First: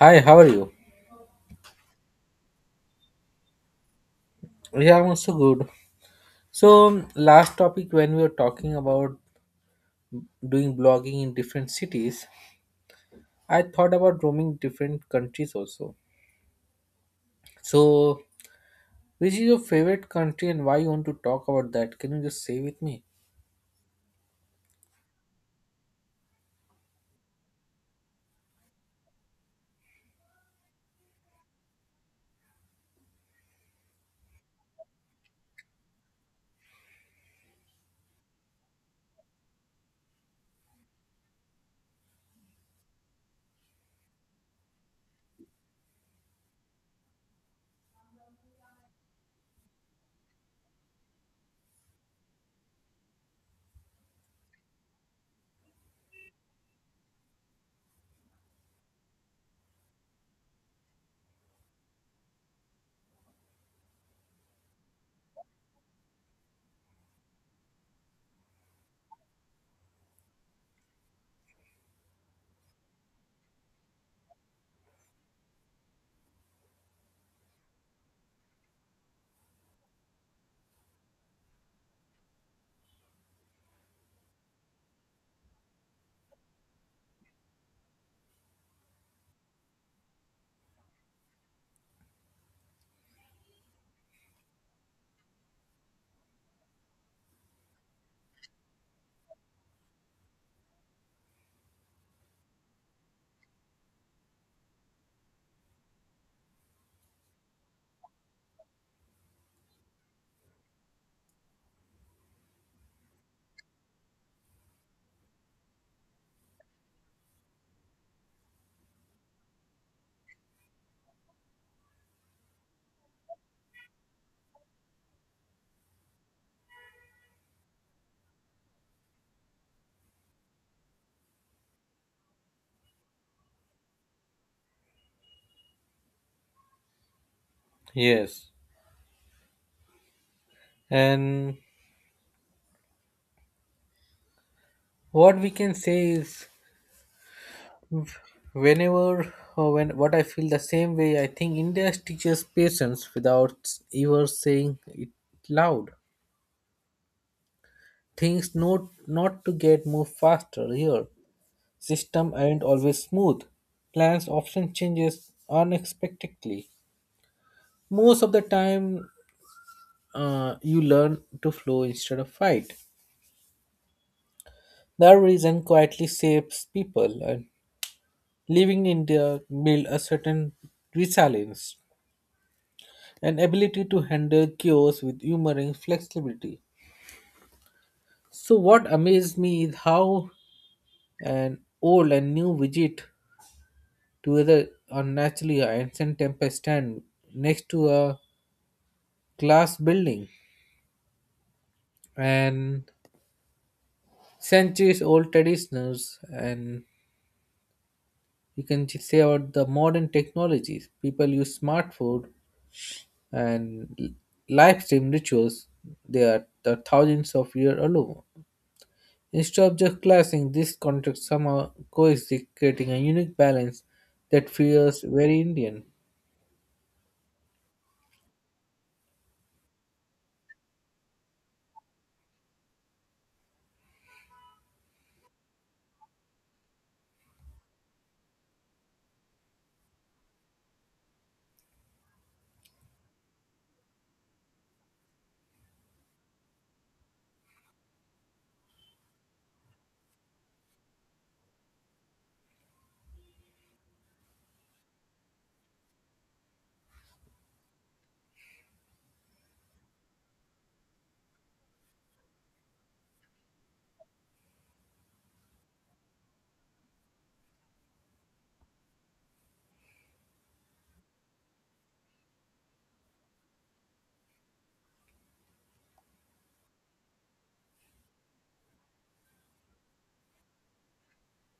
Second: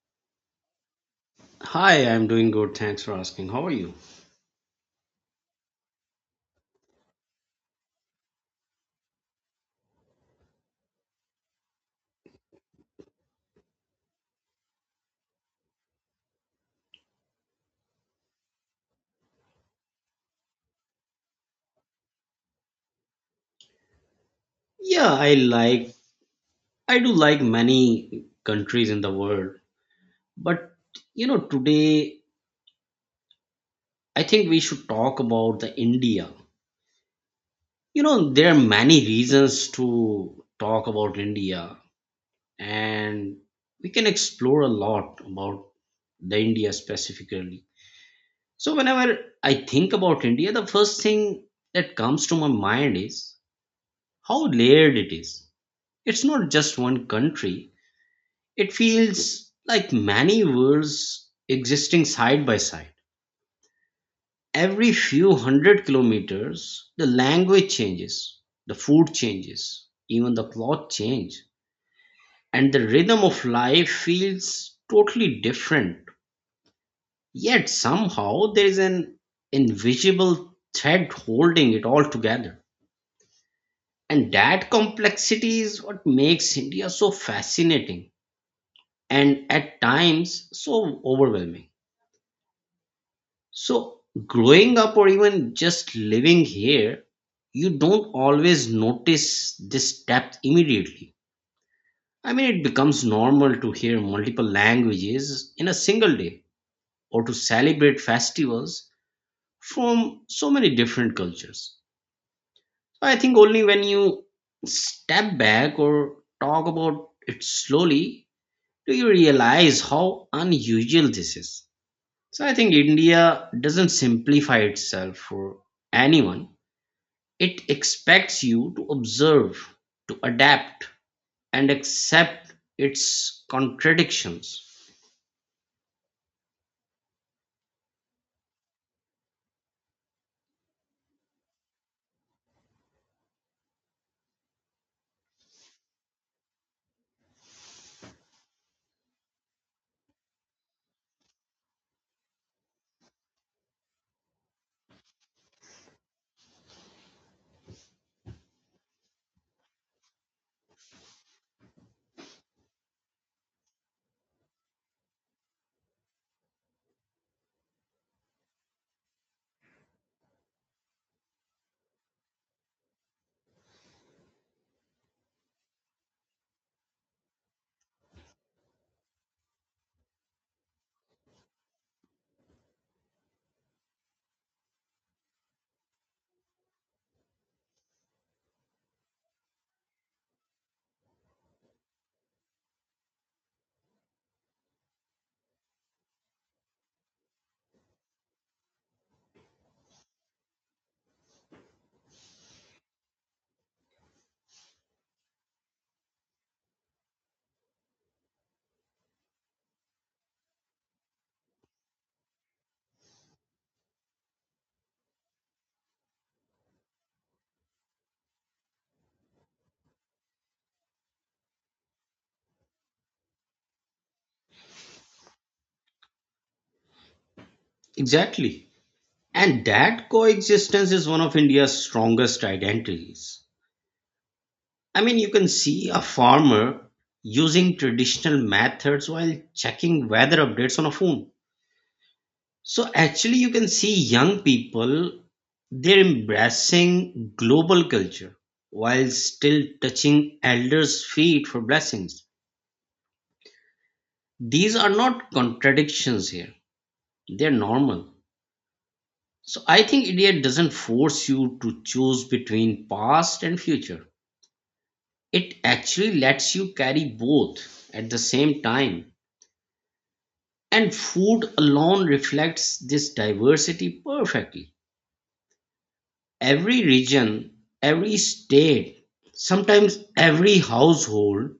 Hi, how are you? Hi, I'm doing good. Thanks for asking. How are you? Yeah, I'm also good. So, last topic when we were talking about doing blogging in different cities, I thought about roaming different countries also. So, which is your favorite country and why you want to talk about that? Can you just say with me? Yeah, I do like many countries in the world, but you know, today I think we should talk about the India. You know, there are many reasons to talk about India, and we can explore a lot about the India specifically. So whenever I think about India, the first thing that comes to my mind is how layered it is. It's not just one country. It feels like many worlds existing side by side. Every few hundred kilometers, the language changes, the food changes, even the cloth change, and the rhythm of life feels totally different. Yet somehow there is an invisible thread holding it all together. And that complexity is what makes India so fascinating and at times so overwhelming. So, growing up or even just living here, you don't always notice this depth immediately. I mean, it becomes normal to hear multiple languages in a single day or to celebrate festivals from so many different cultures. So, I think only when you step back or talk about it slowly do you realize how unusual this is. So, I think India doesn't simplify itself for anyone. It expects you to observe, to adapt, and accept its contradictions. Yes. And what we can say is whenever or when what I feel the same way, I think India teaches patience without ever saying it loud. Things not to get move faster here. System aren't always smooth. Plans often changes unexpectedly. Most of the time, you learn to flow instead of fight. That reason quietly saves people, and living in India build a certain resilience, an ability to handle chaos with humor and flexibility. So what amazed me is how an old and new widget together unnaturally ancient temple stand next to a glass building and centuries old traditions and you can say about the modern technologies people use smartphone and live stream rituals they are the thousands of years old instead of just clashing this contracts somehow coexist creating a unique balance that feels very Indian. Exactly. And that coexistence is one of India's strongest identities. I mean, you can see a farmer using traditional methods while checking weather updates on a phone. So, actually, you can see young people, they're embracing global culture while still touching elders' feet for blessings. These are not contradictions here, they're normal. So I think idiot doesn't force you to choose between past and future. It actually lets you carry both at the same time. And food alone reflects this diversity perfectly. Every region, every state, sometimes every household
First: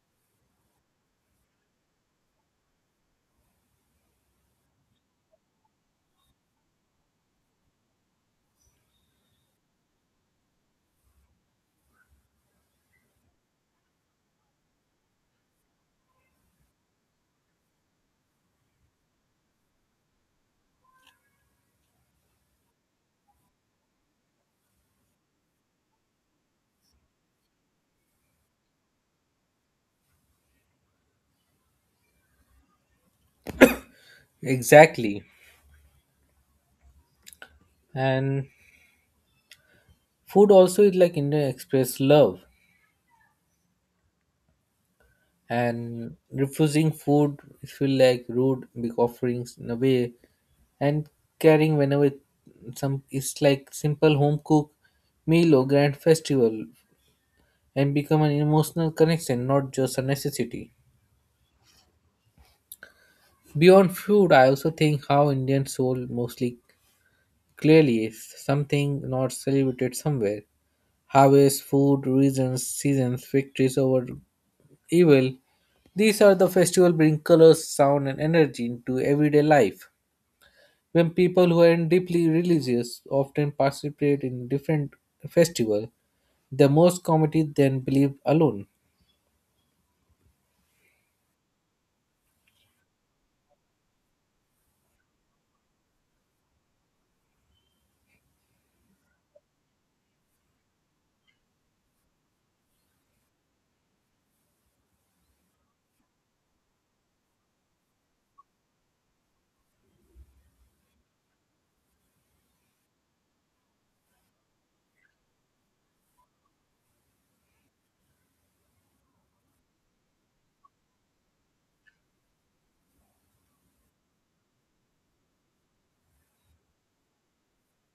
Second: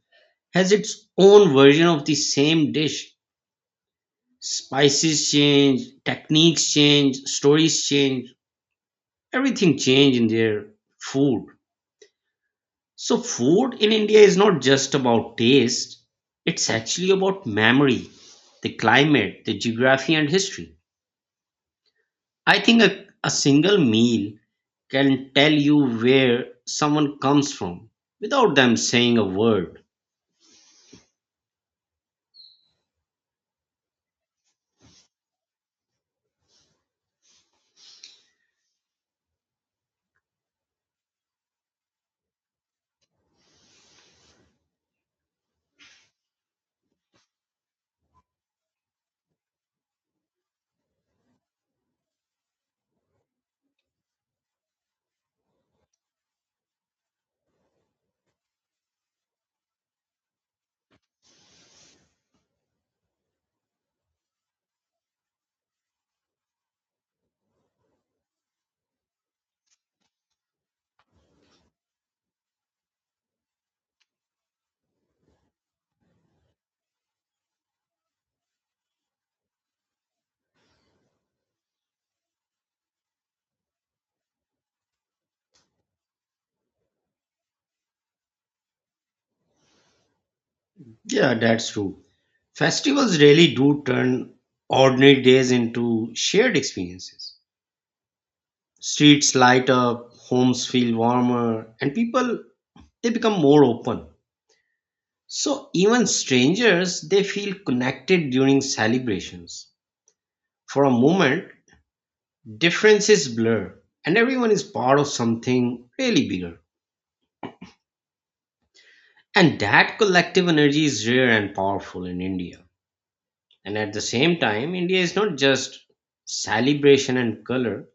has its own version of the same dish. Spices change, techniques change, stories change, everything changed in their food. So, food in India is not just about taste, it's actually about memory, the climate, the geography, and history. I think a single meal can tell you where someone comes from without them saying a word. Exactly. And food also is like Indian express love and refusing food it feel like rude big offerings in a way and caring whenever some it's like simple home cook meal or grand festival and become an emotional connection not just a necessity. Beyond food I also think how Indian soul mostly clearly is something not celebrated somewhere, harvest food reasons seasons victories over evil, these are the festival bring colors sound and energy into everyday life. When people who are deeply religious often participate in different festival, the most committee then believe alone. Yeah, that's true. Festivals really do turn ordinary days into shared experiences. Streets light up, homes feel warmer, and people, they become more open. So even strangers, they feel connected during celebrations. For a moment, differences blur and everyone is part of something really bigger. And that collective energy is rare and powerful in India. And at the same time, India is not just celebration and color.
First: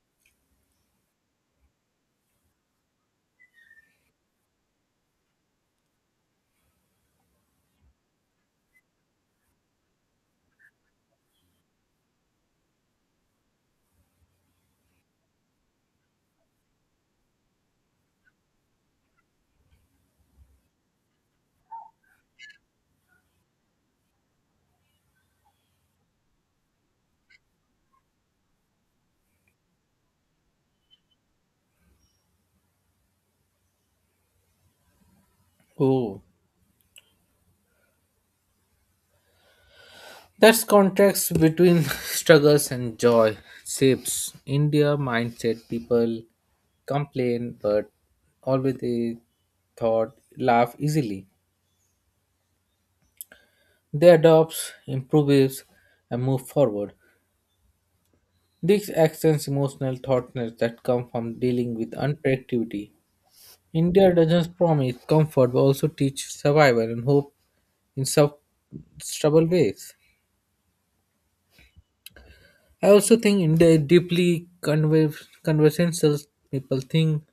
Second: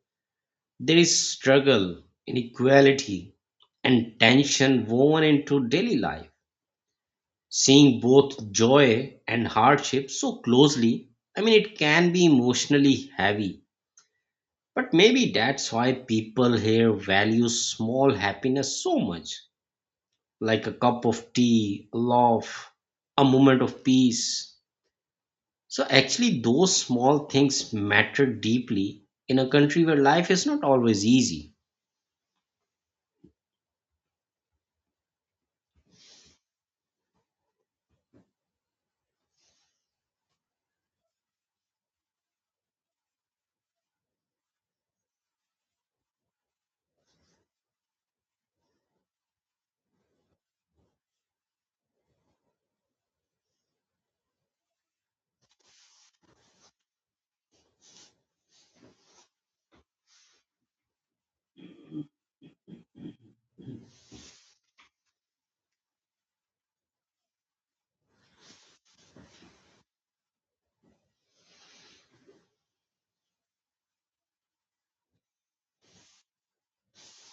There is struggle, inequality, and tension woven into daily life. Seeing both joy and hardship so closely, I mean, it can be emotionally heavy. But maybe that's why people here value small happiness so much, like a cup of tea, a laugh, a moment of peace. So, actually, those small things matter deeply in a country where life is not always easy. Oh, that's contrast between struggles and joy shapes India mindset. People complain, but always they thought laugh easily. They adopt, improves, and move forward. These extends emotional thoughtness that come from dealing with unpredictability. India doesn't promise comfort but also teach survival and hope in stubborn ways. I also think India is deeply conversational. People think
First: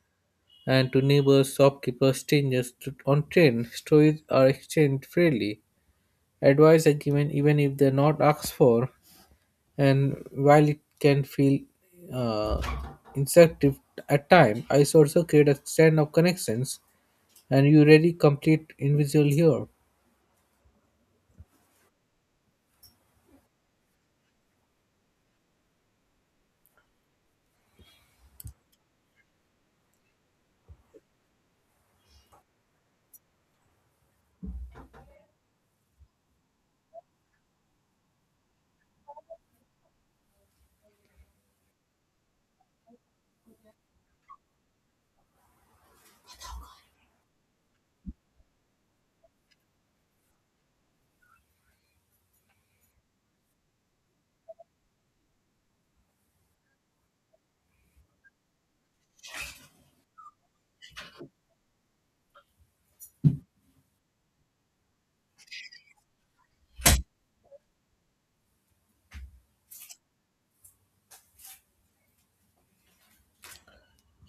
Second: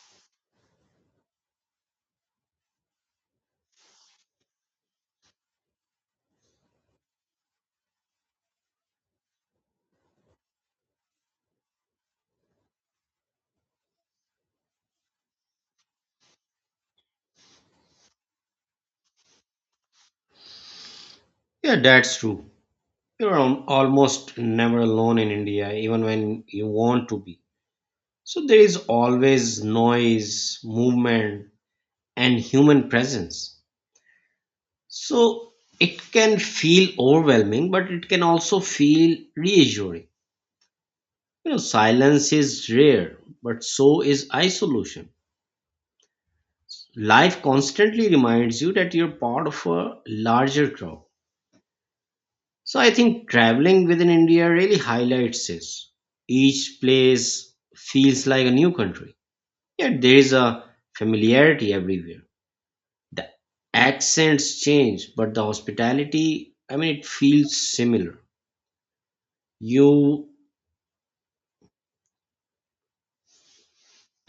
and to neighbors, shopkeepers, strangers on train. Stories are exchanged freely. Advice are given even if they're not asked for. And while it can feel uh, instructive at time, I also create a stand of connections and you really complete invisible here. Yeah, that's true. Almost never alone in India, even when you want to be. So there is always noise, movement, and human presence. So it can feel overwhelming, but it can also feel reassuring. You know, silence is rare, but so is isolation. Life constantly reminds you that you're part of a larger crowd. So I think traveling within India really highlights this. Each place feels like a new country, yet there is a familiarity everywhere. The accents change, but the hospitality, I mean, it feels similar. You,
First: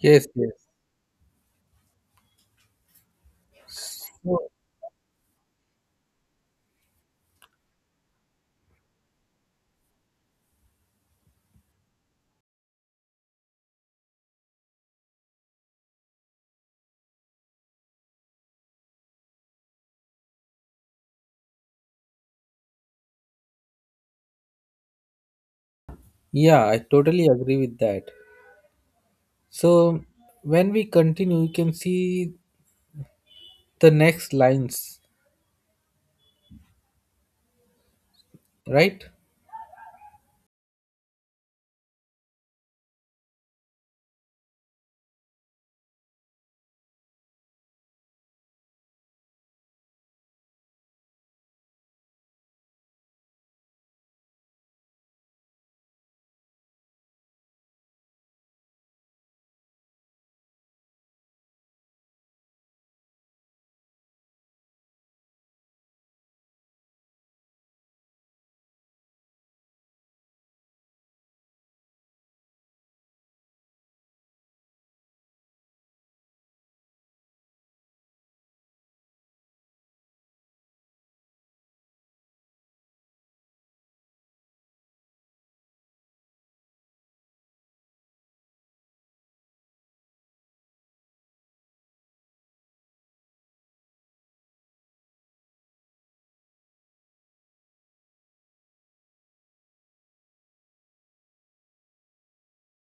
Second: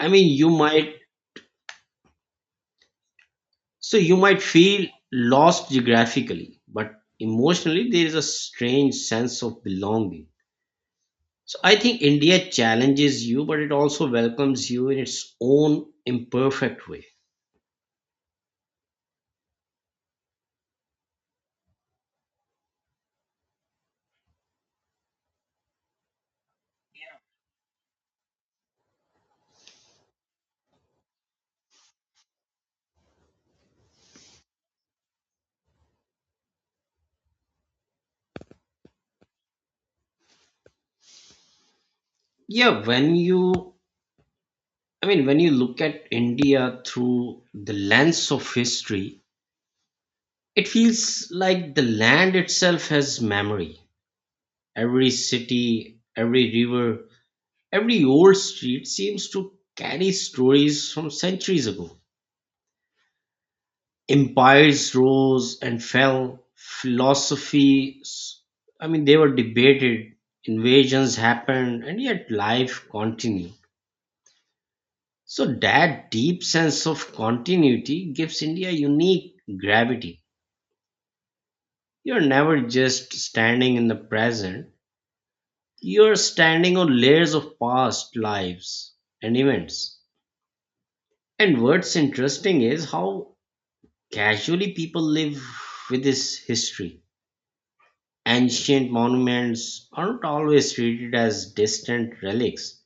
I mean, you yes. might, so you might So, feel lost geographically, but emotionally, there is a strange sense of belonging. So I think India challenges you, but it also welcomes you in its own imperfect way. yeah, I totally agree with that. So when we continue, you can see the next lines, right? Yeah, I mean, when you look at India through the lens of history, it feels like the land itself has memory. Every city, every river, every old street seems to carry stories from centuries ago. Empires rose and fell, philosophies, I mean, they were debated, invasions happened, and yet life continued. So, that deep sense of continuity gives India unique gravity. You're never just standing in the present, you're standing on layers of past lives and events. And what's interesting is how casually people live with this history. Ancient monuments aren't always treated as distant relics,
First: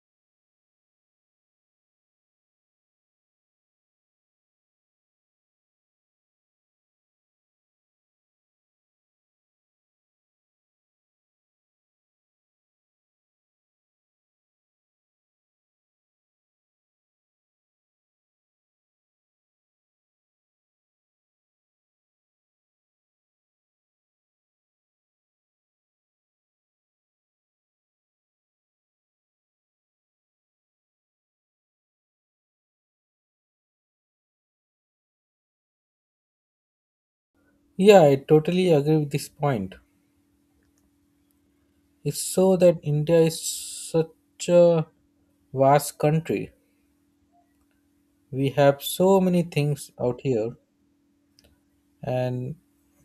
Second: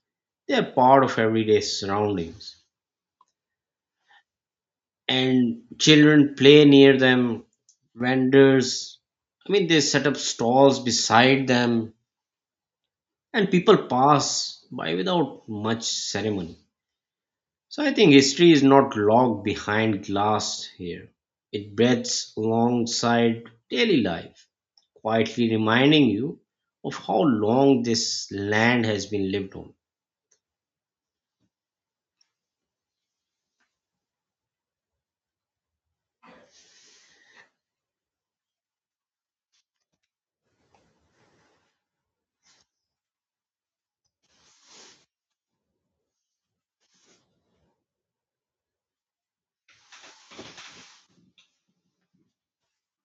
they're part of everyday surroundings. And children play near them, vendors, I mean, they set up stalls beside them, and people pass by without much ceremony. So I think history is not locked behind glass here. It breathes alongside daily life, quietly reminding you of how long this land has been lived on. Yeah, I totally agree with this point. It's so that India is such a vast country. We have so many things out here, and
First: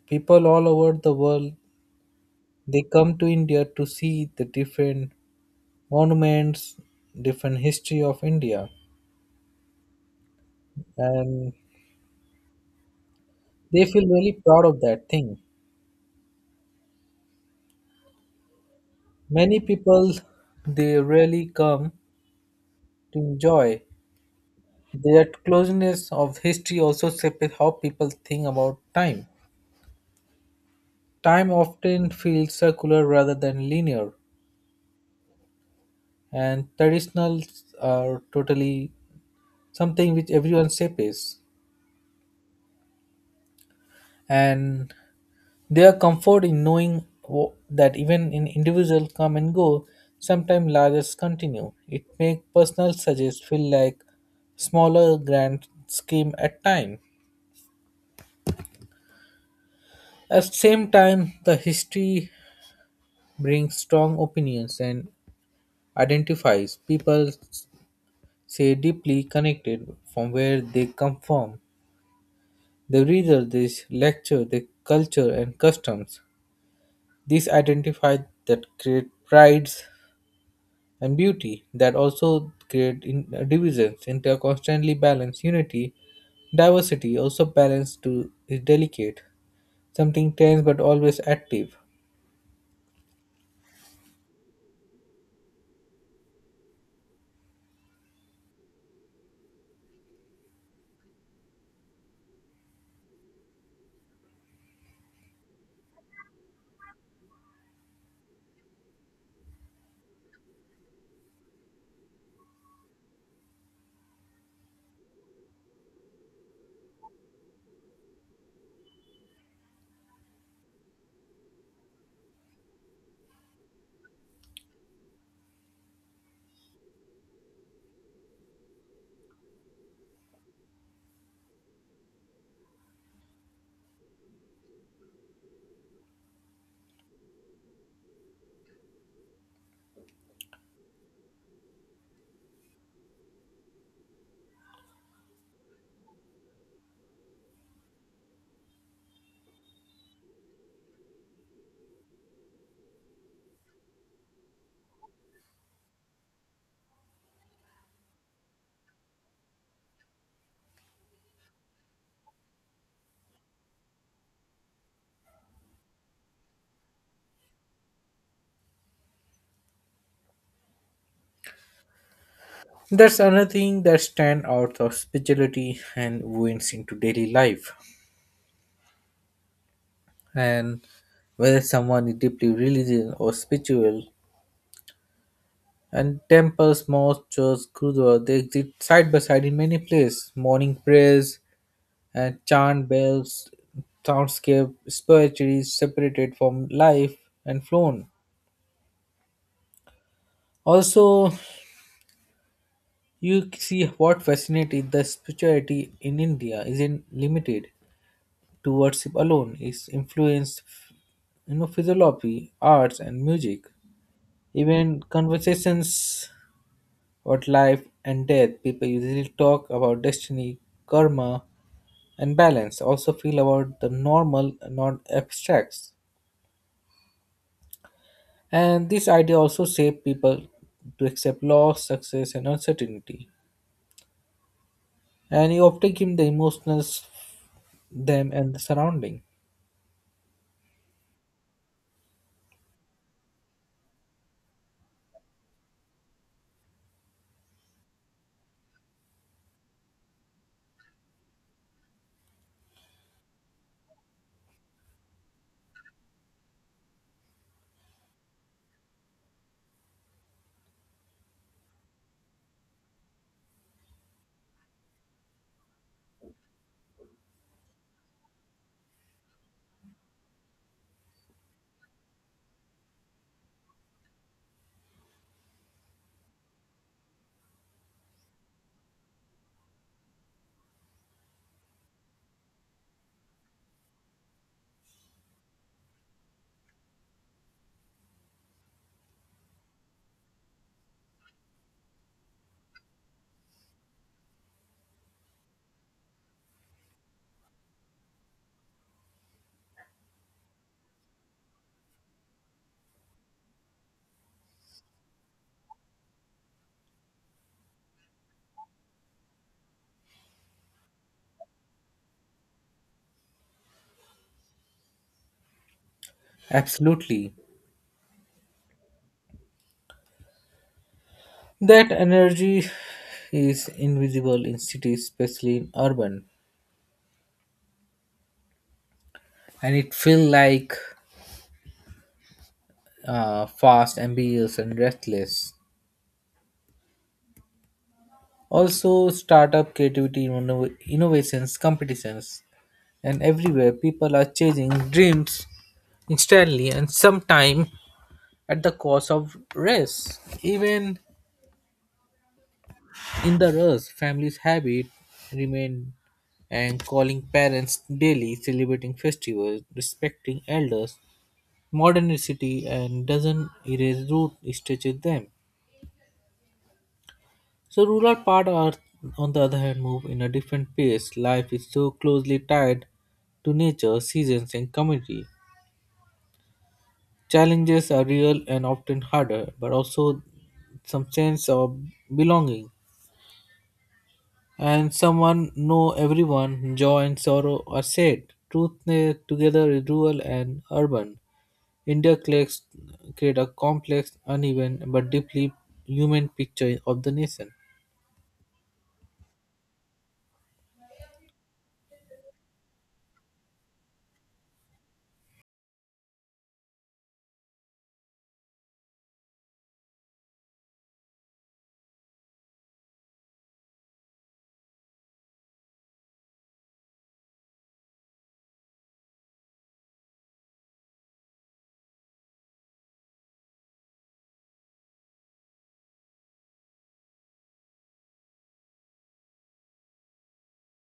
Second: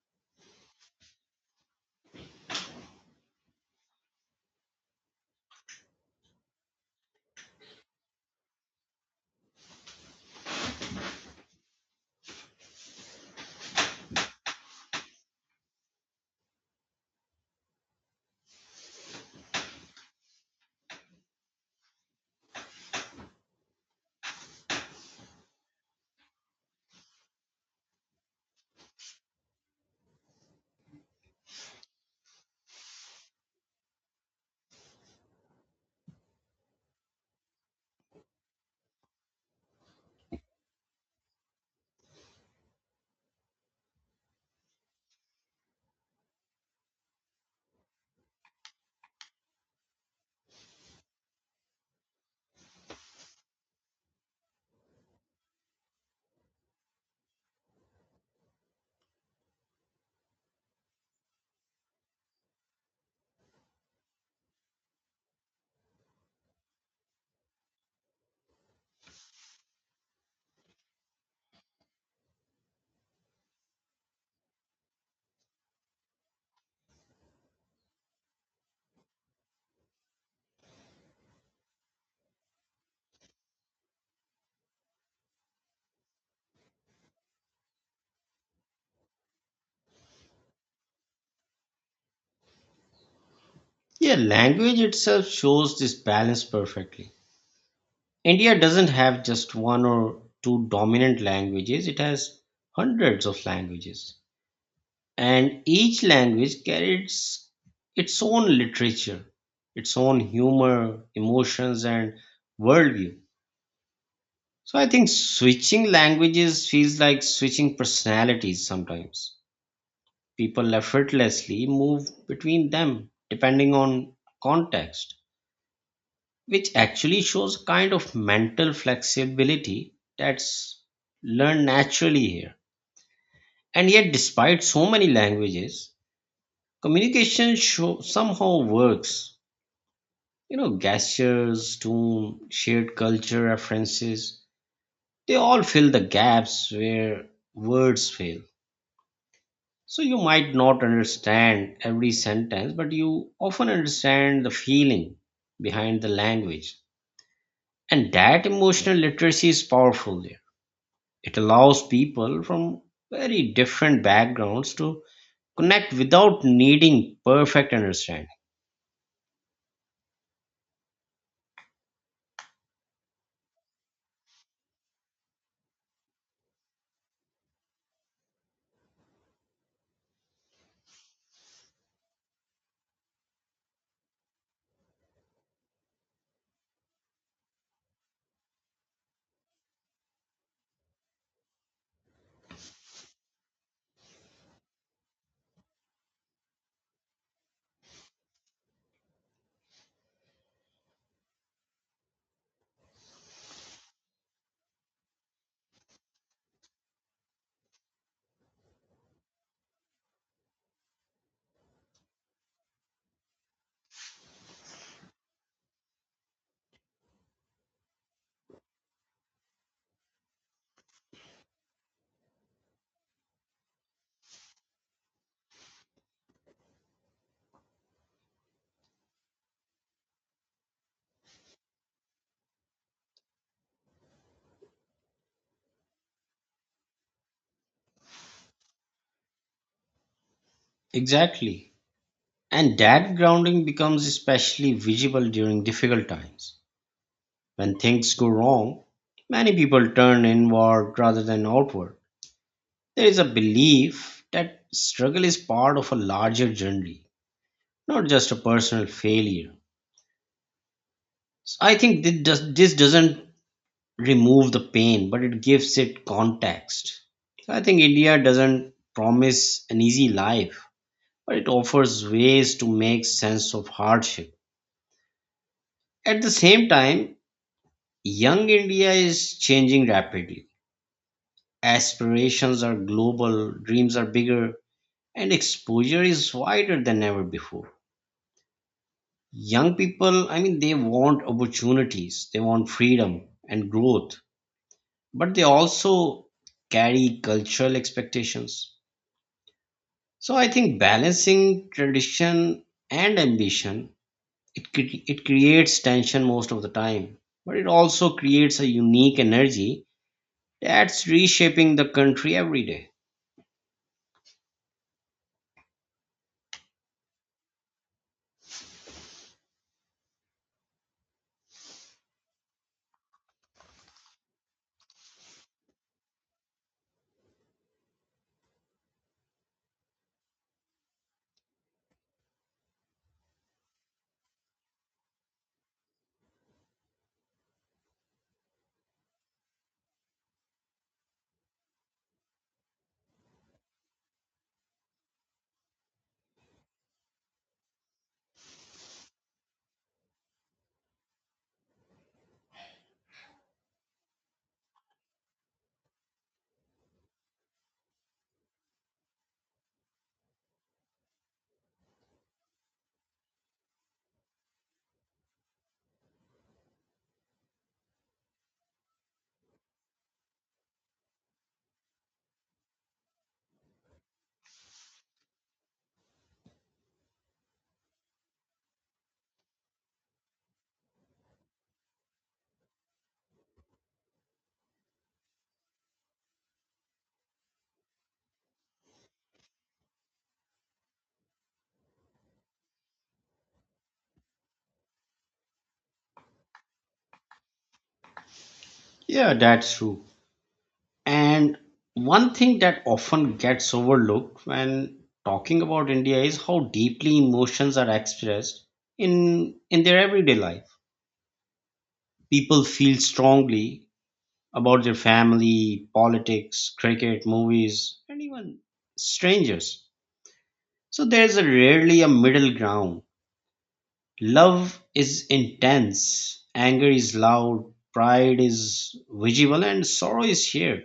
people all over the world they come to India to see the different monuments, different history of India, and they feel really proud of that thing. Many people they really come to enjoy. That closeness of history also shapes how people think about time. Time often feels circular rather than linear, and traditionals are totally something which everyone shapes. And their comfort in knowing that even in individual come and go, sometimes largest continue. It makes personal suggest feel like smaller grand scheme at time. At the same time, the history brings strong opinions and identifies people say deeply connected from where they come from. They read this lecture, the culture and customs. These identify that create prides and beauty that also create in, divisions into a constantly balanced unity. Diversity also balanced to is delicate, something tense but always active. Yeah, language itself shows this balance perfectly. India doesn't have just one or two dominant languages, it has hundreds of languages. And each language carries its own literature, its own humor, emotions, and worldview. So I think switching languages feels like switching personalities sometimes. People effortlessly move between them depending on context, which actually shows kind of mental flexibility that's learned naturally here. And yet, despite so many languages, somehow works. You know, gestures, tone, shared culture references, they all fill the gaps where words fail. So you might not understand every sentence, but you often understand the feeling behind the language. And that emotional literacy is powerful there. It allows people from very different backgrounds to connect without needing perfect understanding. That's another thing that stand out of spirituality and ruins into daily life. And whether someone is deeply religious or spiritual, and temples, mosques, churches, gurdwara, they exist side by side in many places. Morning prayers and chant bells, soundscape, spirituality separated from life and flown. Also, you see what fascinating the spirituality in India isn't limited. To worship alone is influenced you know philosophy, arts and music. Even conversations about life and death, people usually talk about destiny, karma and balance, also feel about the normal, not abstracts. And this idea also shaped people to accept loss, success and uncertainty. And you often give the emotional them and the surrounding. Exactly. And that grounding becomes especially visible during difficult times. When things go wrong, many people turn inward rather than outward. There is a belief that struggle is part of a larger journey, not just a personal failure. So I think this doesn't remove the pain, but it gives it context. So I think India doesn't promise an easy life, but it offers ways to make sense of hardship. At the same time, young India is changing rapidly. Aspirations are global, dreams are bigger, and exposure is wider than ever before. Young people, I mean, they want opportunities, they want freedom and growth, but they also carry cultural expectations. So I think balancing tradition and ambition, it creates tension most of the time, but it also creates a unique energy that's reshaping the country every day. Absolutely. That energy is invisible in cities, especially in urban, and it feels like fast, ambitious, and restless. Also, startup creativity, innovations, competitions, and everywhere people are chasing dreams instantly and sometime at the cost of rest. Even in the rest, families' habit remain and calling parents daily, celebrating festivals, respecting elders, modernity and doesn't erase root it stretches them. So rural part are on the other hand move in a different pace. Life is so closely tied to nature, seasons and community. Challenges are real and often harder, but also some sense of belonging. And someone know everyone, joy and sorrow are said. Truth eh, together is rural and urban. Interclates create a complex, uneven, but deeply human picture of the nation. Yeah, that's true. And one thing that often gets overlooked when talking about India is how deeply emotions are expressed in their everyday life. People feel strongly about their family, politics, cricket, movies, and even strangers. So there's a rarely a middle ground. Love is intense, anger is loud, pride is visible, and sorrow is shared.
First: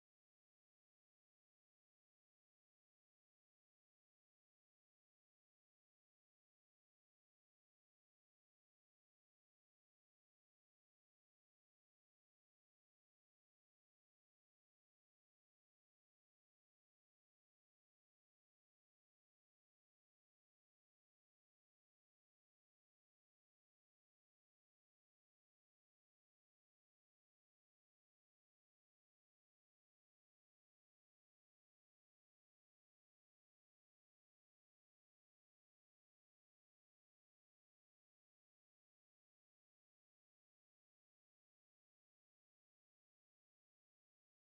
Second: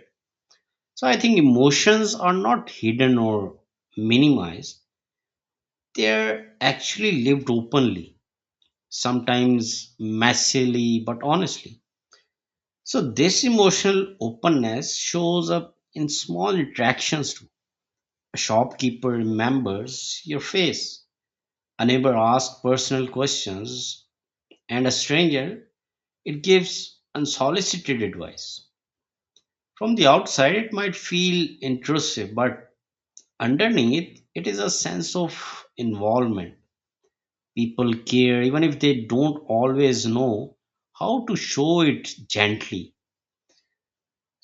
So I think emotions are not hidden or minimized. They're actually lived openly, sometimes messily, but honestly. So this emotional openness shows up in small interactions too. A shopkeeper remembers your face, a neighbor asks personal questions, and a stranger, it gives unsolicited advice. From the outside, it might feel intrusive, but underneath it is a sense of involvement. People care even if they don't always know how to show it gently.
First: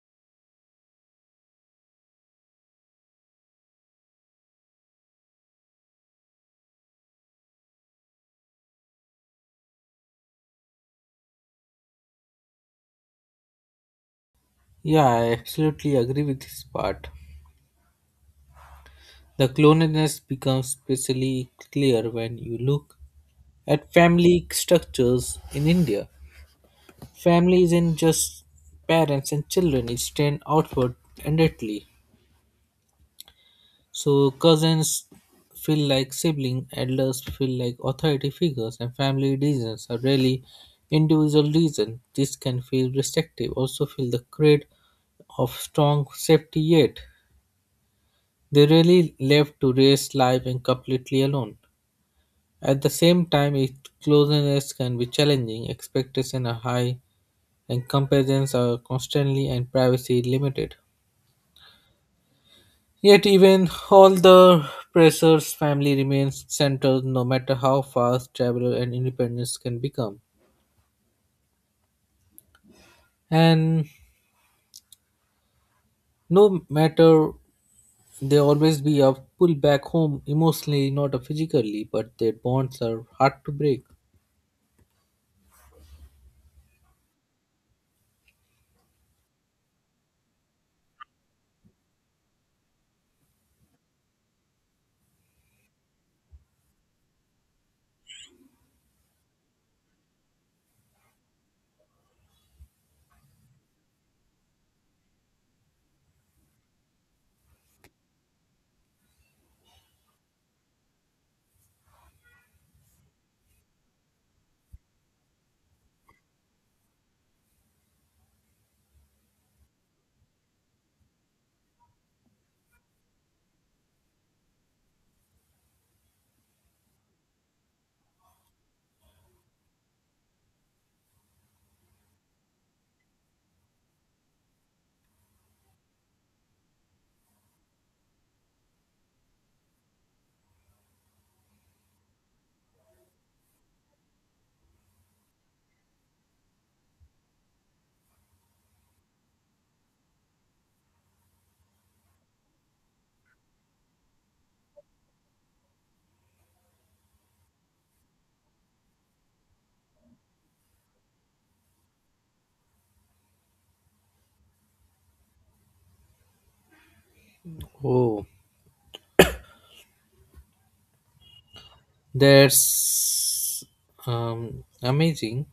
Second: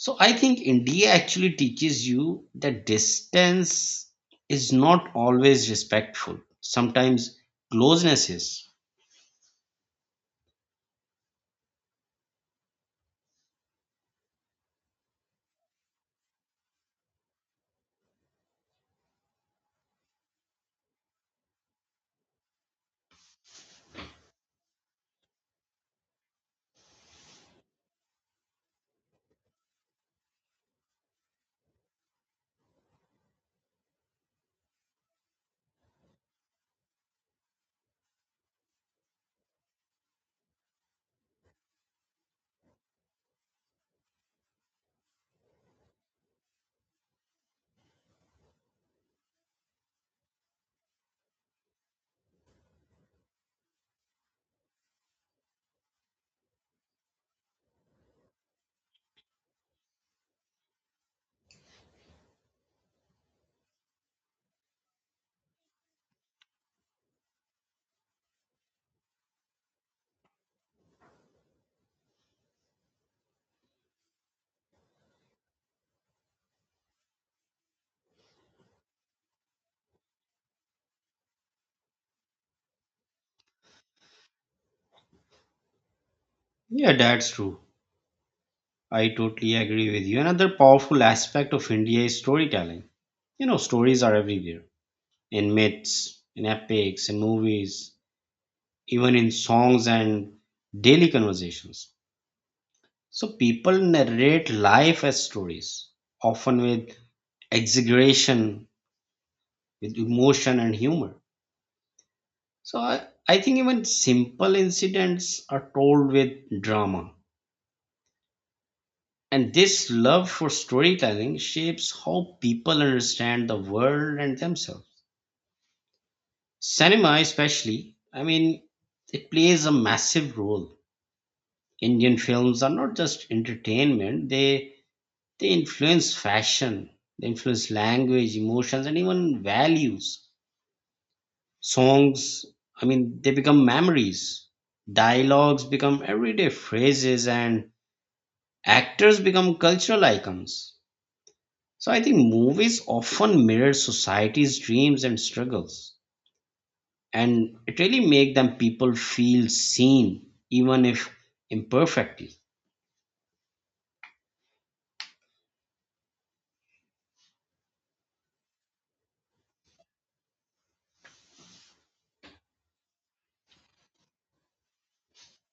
So I think India actually teaches you that distance is not always respectful, sometimes closeness is. Yeah, I absolutely agree with this part. The cloniness becomes especially clear when you look at family structures in India. Family isn't just parents and children, it's extends outward endlessly. So cousins feel like siblings, elders feel like authority figures, and family reasons are really individual reasons. This can feel restrictive, also feel the creed of strong safety yet. They really left to raise life and completely alone. At the same time, its closeness can be challenging, expectations are high, and comparisons are constantly and privacy limited. Yet, even all the pressure's family remains central no matter how fast traveler and independence can become. And no matter they always be a pull back home emotionally, not a physically, but their bonds are hard to break. Yeah, that's true. I totally agree with you. Another powerful aspect of India is storytelling. You know, stories are everywhere, in myths, in epics, in movies, even in songs and daily conversations. So people narrate life as stories, often with exaggeration, with emotion and humor. So I think even simple incidents are told with drama. And this love for storytelling shapes how people understand the world and themselves. Cinema, especially, I mean, it plays a massive role. Indian films are not just entertainment, they influence fashion, they influence language, emotions, and even values. Songs, I mean, they become memories. Dialogues become everyday phrases, and actors become cultural icons. So I think movies often mirror society's dreams and struggles, and it really make them people feel seen, even if imperfectly. Oh, that's amazing.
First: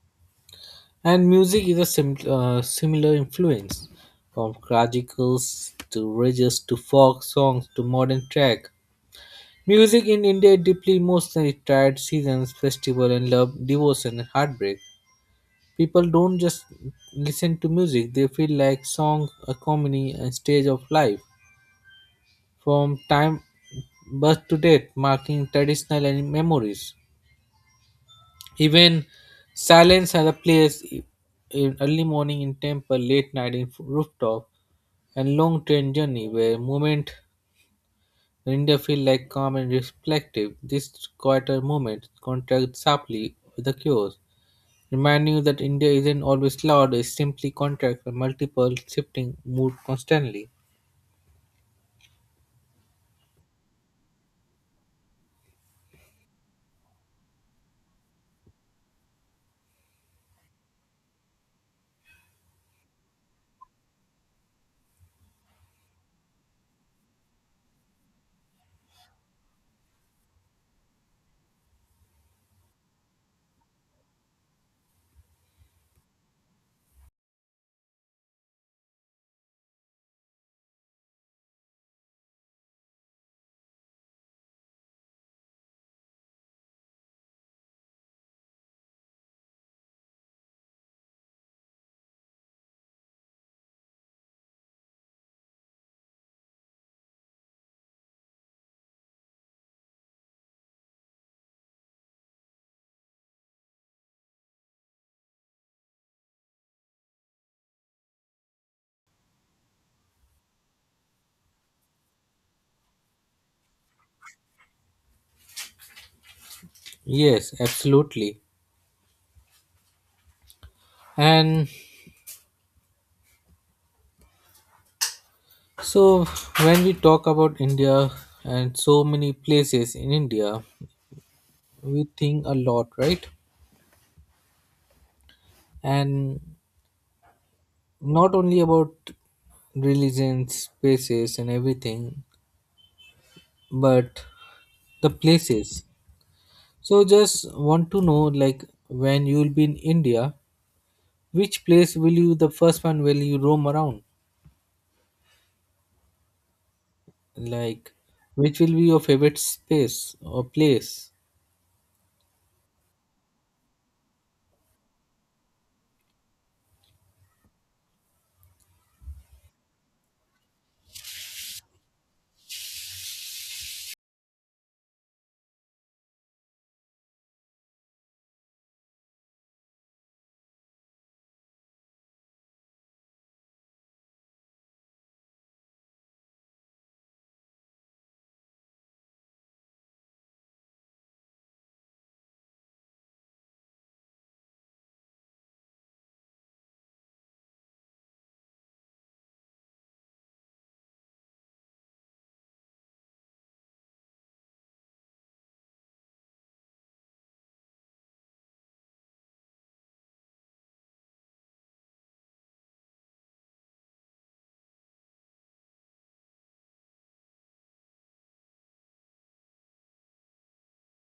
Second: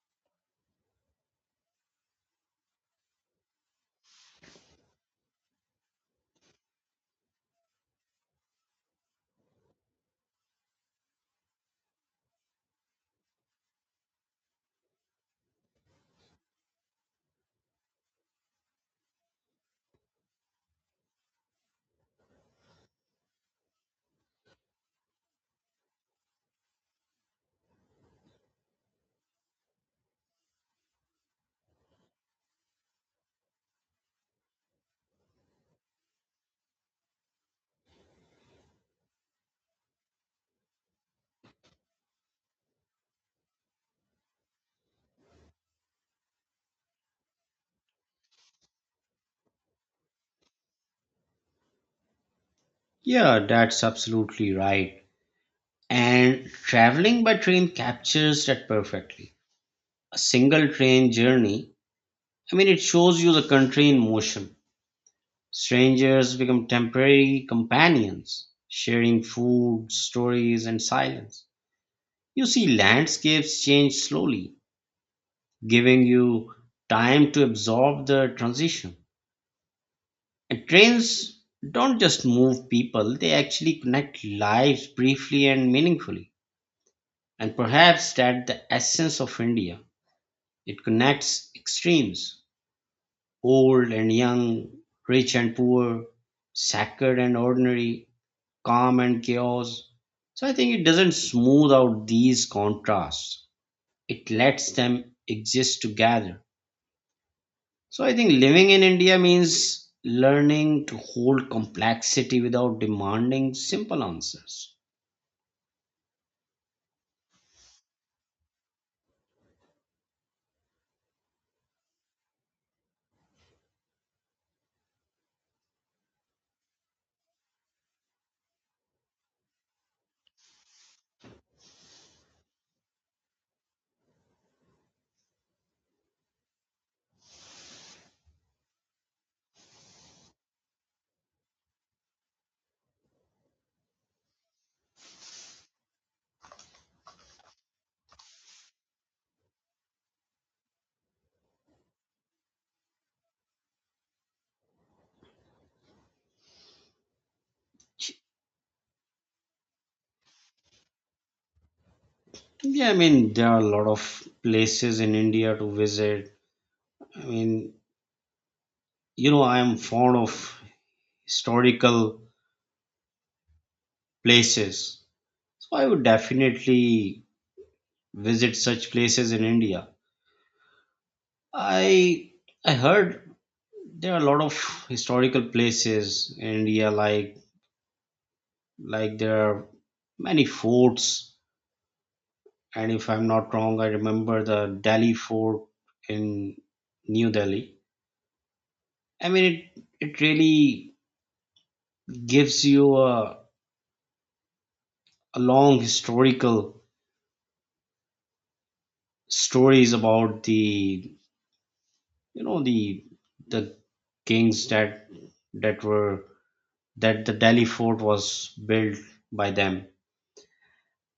And music is a similar influence from classicals to religious to folk songs to modern track. Music in India is deeply emotional. It tied seasons, festival, and love, devotion, and heartbreak. People don't just listen to music; they feel like song, a comedy, and stage of life. From time birth to death, marking traditional and memories. Even silence has a place in early morning in temple, late night in rooftop, and long train journey where moment India feel like calm and reflective. This quieter moment contrasts sharply with the chaos, reminding you that India isn't always loud, it simply contracts a multiple shifting mood constantly. Yeah, that's absolutely right. And traveling by train captures that perfectly. A single train journey, I mean, it shows you the country in motion. Strangers become temporary companions, sharing food, stories, and silence. You see landscapes change slowly, giving you time to absorb the transition. And trains don't just move people, they actually connect lives briefly and meaningfully. And perhaps that's the essence of India. It connects extremes. Old and young, rich and poor, sacred and ordinary, calm and chaos. So I think it doesn't smooth out these contrasts. It lets them exist together. So I think living in India means learning to hold complexity without demanding simple answers. Yes, absolutely. And so when we talk about India and so many places in India, we think a lot, right? And not only about religions, spaces and everything, but the places. So just want to know like when you'll be in India, which place will you the first one will you roam around? Like which will be your favorite space or place? Yeah, I mean, there are a lot of places in India to visit. I mean, you know, I am fond of historical places. So I would definitely visit such places in India. I I heard there are a lot of historical places in India, like there are many forts. And if I'm not wrong, I remember the Delhi fort in New Delhi. I mean, it really gives you a long historical stories about the you know the kings that were that the Delhi fort was built by them.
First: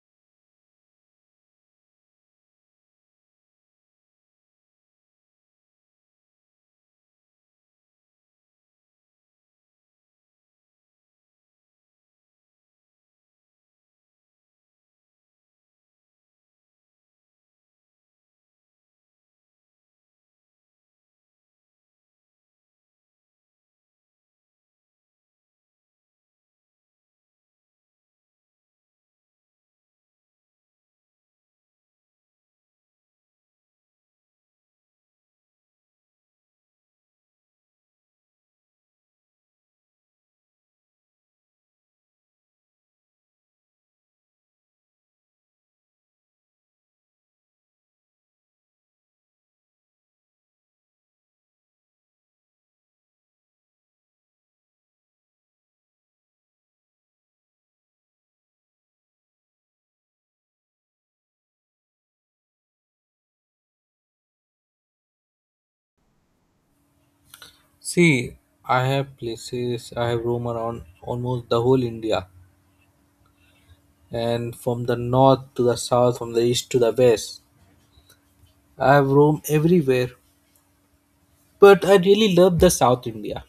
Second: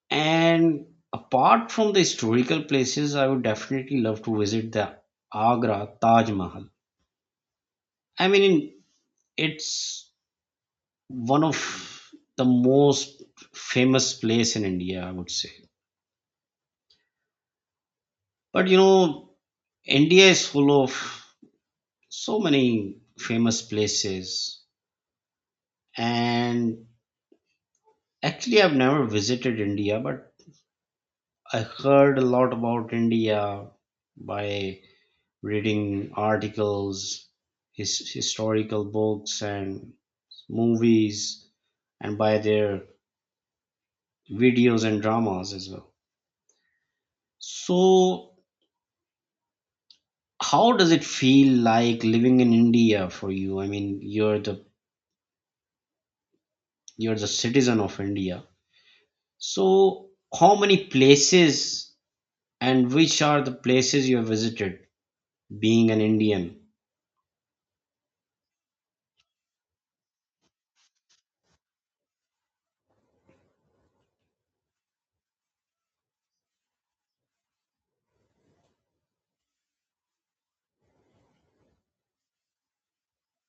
And apart from the historical places, I would definitely love to visit the Agra Taj Mahal. I mean, it's one of the most famous place in India, I would say. But you know, India is full of so many famous places. And actually, I've never visited India, but I heard a lot about India by reading articles, historical books, and movies, and by their videos and dramas as well. So, how does it feel like living in India for you? I mean, you're the citizen of India. So, how many places and which are the places you have visited being an Indian? See, I have places I have roam around almost the whole India and from the north to the south, from the east to the west. I have roamed everywhere. But I really love the South India.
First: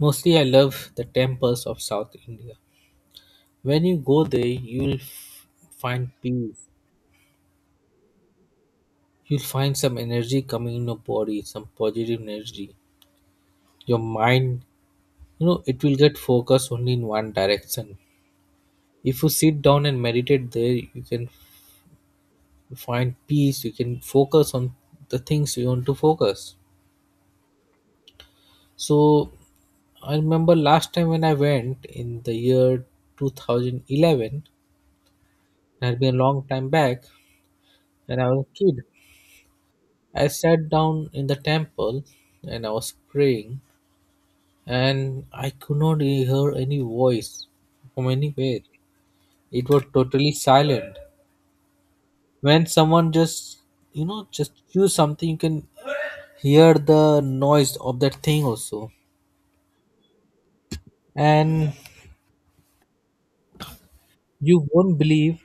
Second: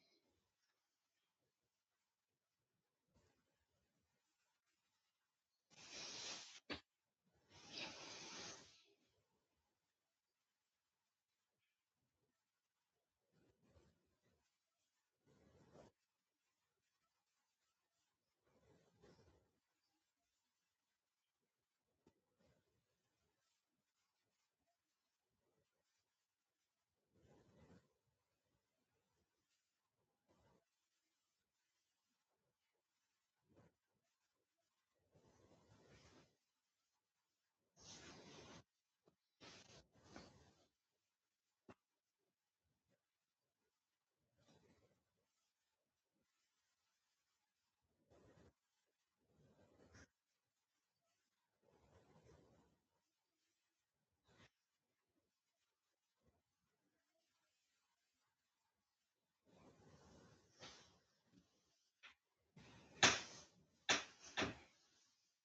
Mostly I love the temples of South India. When you go there, you'll find peace. You'll find some energy coming in your body, some positive energy. Your mind, you know, it will get focused only in one direction. If you sit down and meditate there, you can find peace, you can focus on the things you want to focus. So, I remember last time when I went in the year 2011, it had been a long time back, and I was a kid. I sat down in the temple and I was praying and I could not hear any voice from anywhere. It was totally silent. When someone just, you know, just choose something, you can hear the noise of that thing also. And you won't believe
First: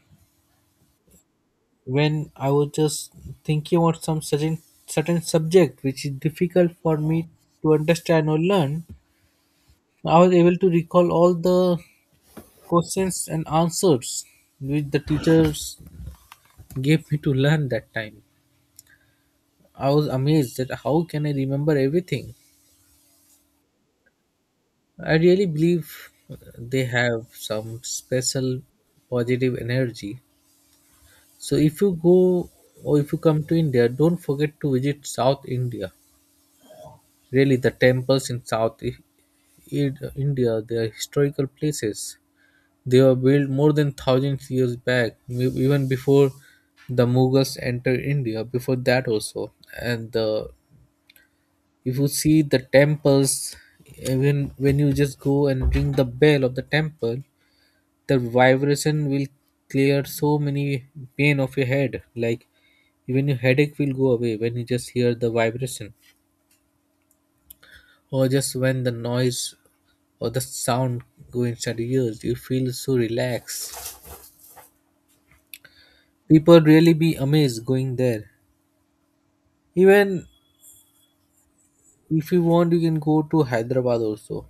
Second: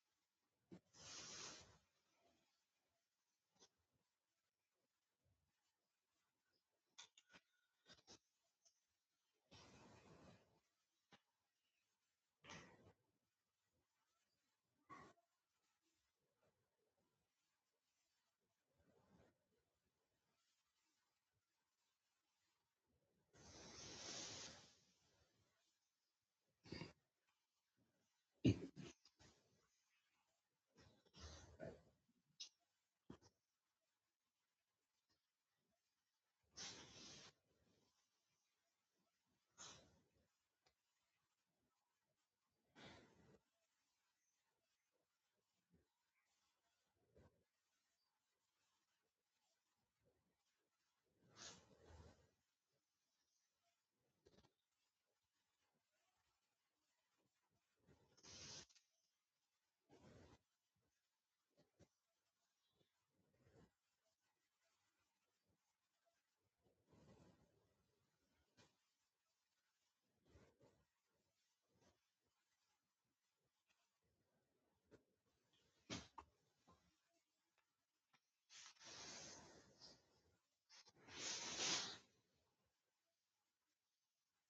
when I was just thinking about some certain subject which is difficult for me to understand or learn, I was able to recall all the questions and answers which the teachers gave me to learn that time. I was amazed that how can I remember everything? I really believe they have some special positive energy. So if you go or if you come to India, don't forget to visit South India. Really, the temples in South India, they are historical places. They were built more than 1000 years back, even before the Mughals entered India. Before that also, and the if you see the temples even when you just go and ring the bell of the temple the vibration will clear so many pain of your head like even your headache will go away when you just hear the vibration or just when the noise or the sound go inside your ears you feel so relaxed. People really be amazed going there. Even if you want you can go to Hyderabad also.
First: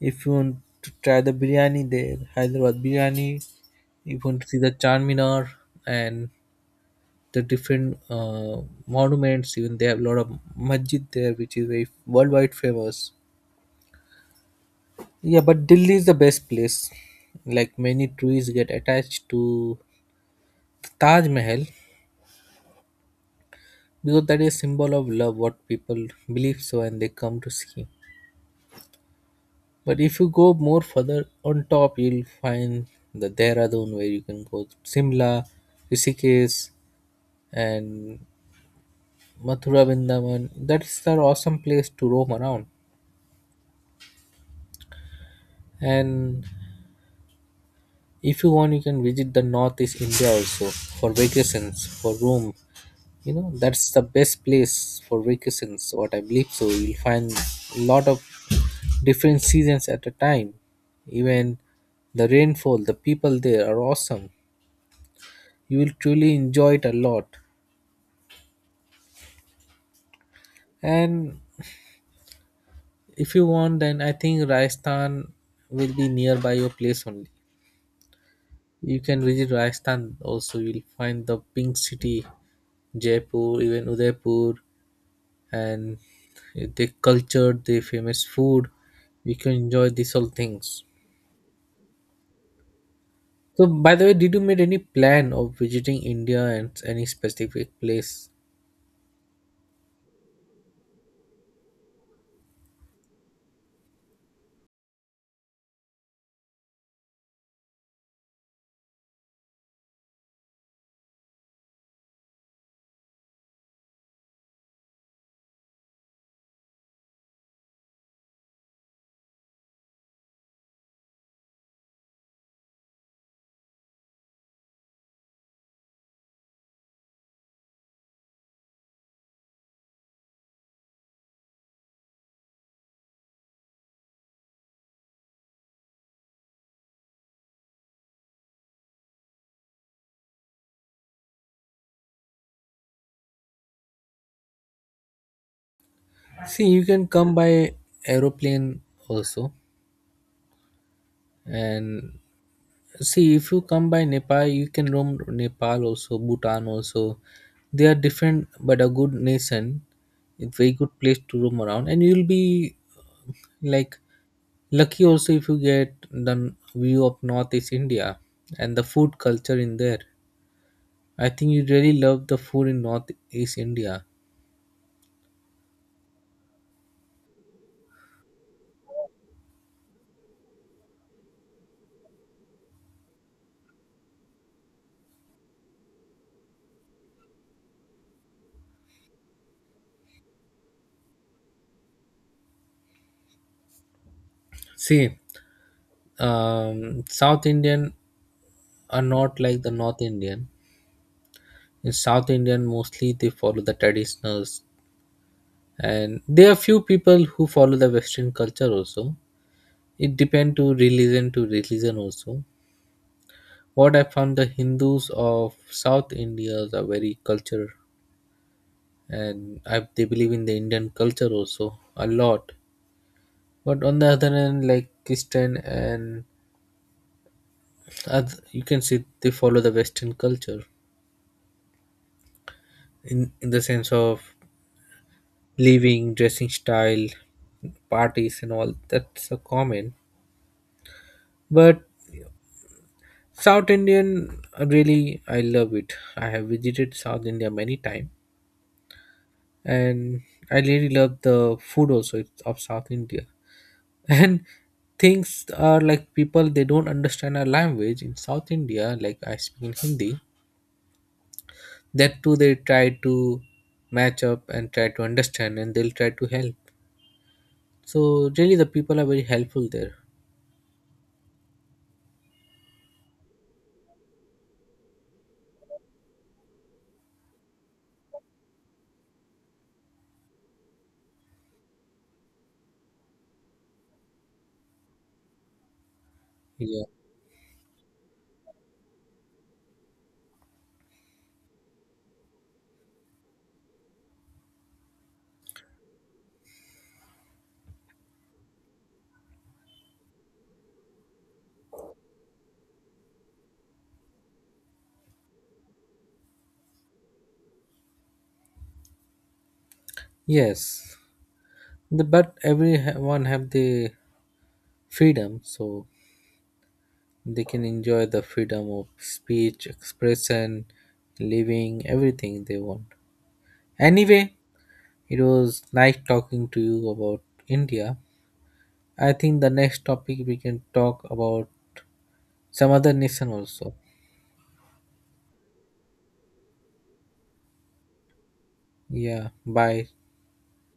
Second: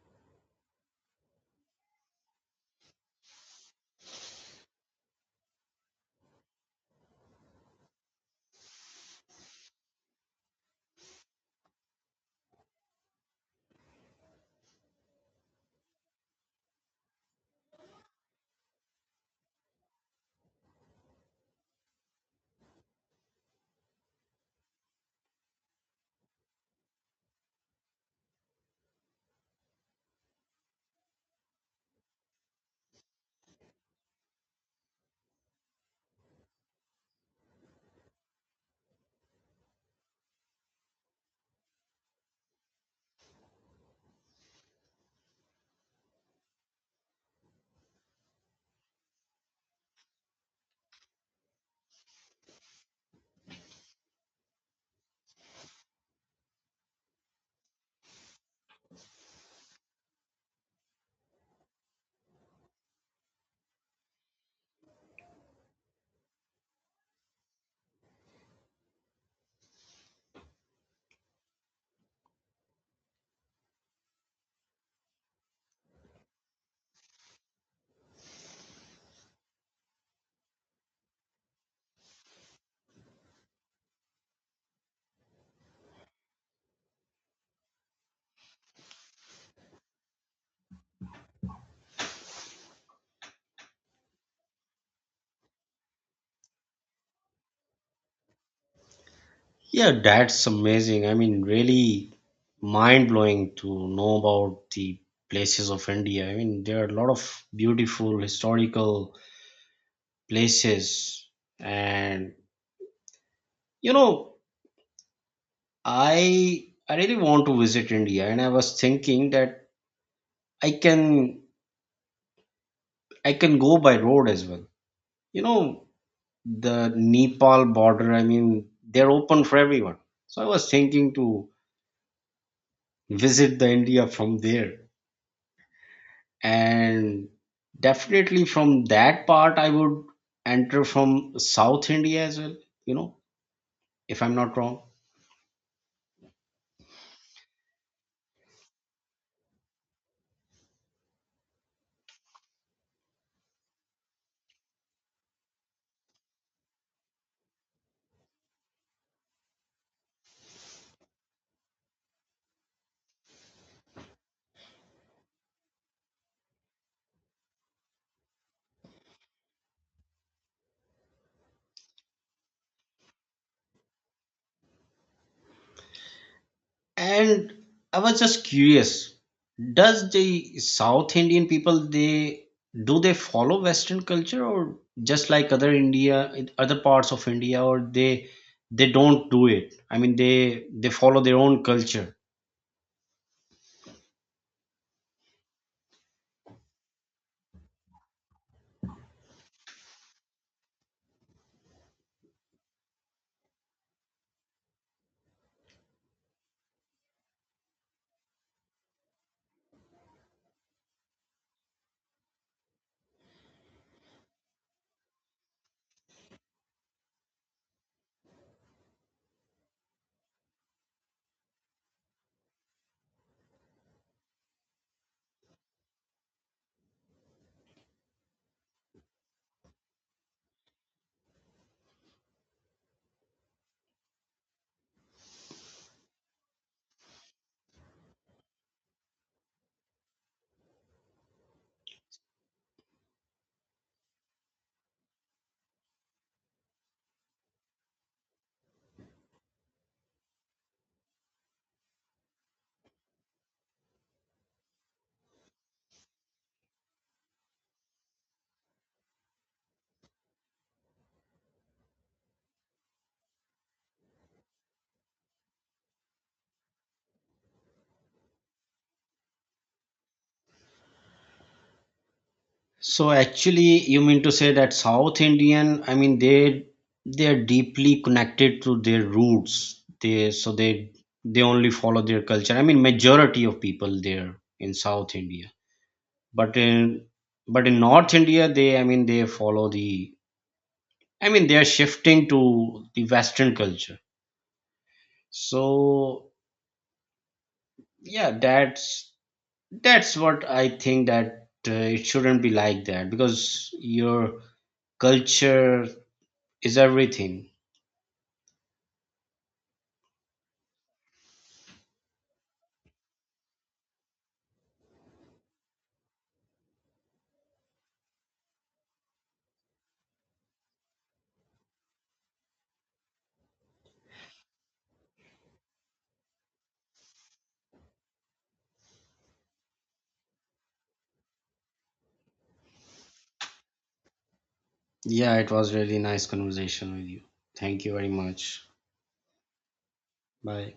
If you want to try the biryani there, Hyderabad biryani, if you want to see the Charminar and the different monuments, even they have a lot of masjid there, which is very worldwide famous. Yeah, but Delhi is the best place. Like many trees get attached to Taj Mahal because that is symbol of love, what people believe so, and they come to see. But if you go more further on top, you'll find the Dehradun where you can go to Simla, Rishikesh, and Mathura Vrindavan. That is the awesome place to roam around. And if you want, you can visit the Northeast India also for vacations, for room. You know, that's the best place for vacations, what I believe. So you'll find a lot of different seasons at a time. Even the rainfall, the people there are awesome. You will truly enjoy it a lot. And if you want then I think Rajasthan will be nearby your place only. You can visit Rajasthan also, you'll find the pink city Jaipur, even Udaipur, and they cultured the famous food, we can enjoy these all things. So by the way did you make any plan of visiting India and any specific place? Yeah, that's amazing. I mean, really mind blowing to know about the places of India. I mean, there are a lot of beautiful historical places, and you know, I really want to visit India, and I was thinking that I can I can go by road as well. You know, the Nepal border. I mean, they're open for everyone. So I was thinking to visit the India from there. And definitely from that part I would enter from South India as well. You know, if I'm not wrong. See you can come by aeroplane also. And see if you come by Nepal you can roam Nepal also, Bhutan also. They are different but a good nation. It's very good place to roam around and you'll be like lucky also if you get the view of Northeast India and the food culture in there. I think you really love the food in Northeast India. And I was just curious, does the South Indian people they do they follow Western culture, or just like other India, other parts of India, or they don't do it? I mean, they follow their own culture. See, South Indian are not like the North Indian. In South Indian mostly they follow the traditionals and there are few people who follow the Western culture also. It depend to religion also. What I found the Hindus of South India are very culture, and I, they believe in the Indian culture also a lot, but on the other hand like Christian and you can see they follow the Western culture in the sense of living dressing style parties and all that's a common. But South Indian, really, I love it. I have visited South India many times, and I really love the food also of South India. And things are like people they don't understand our language in South India. Like I speak in Hindi, that too they try to match up and try to understand, and they'll try to help. So really, the people are very helpful there. So actually, you mean to say that South Indian, I mean, they are deeply connected to their roots. They so they only follow their culture. I mean majority of people there in South India. But Yeah. in but in North India, they, I mean, they follow the, I mean, they are shifting to the Western culture. So yeah, that's what I think, that it shouldn't be like that because your culture is everything. Yes. The, but everyone have the freedom, so they can enjoy the freedom of speech, expression, living, everything they want. Anyway, it was nice talking to you about India. I think the next topic we can talk about some other nation also. Yeah, it was really nice conversation with you. Thank you very much. Yeah, bye. Bye.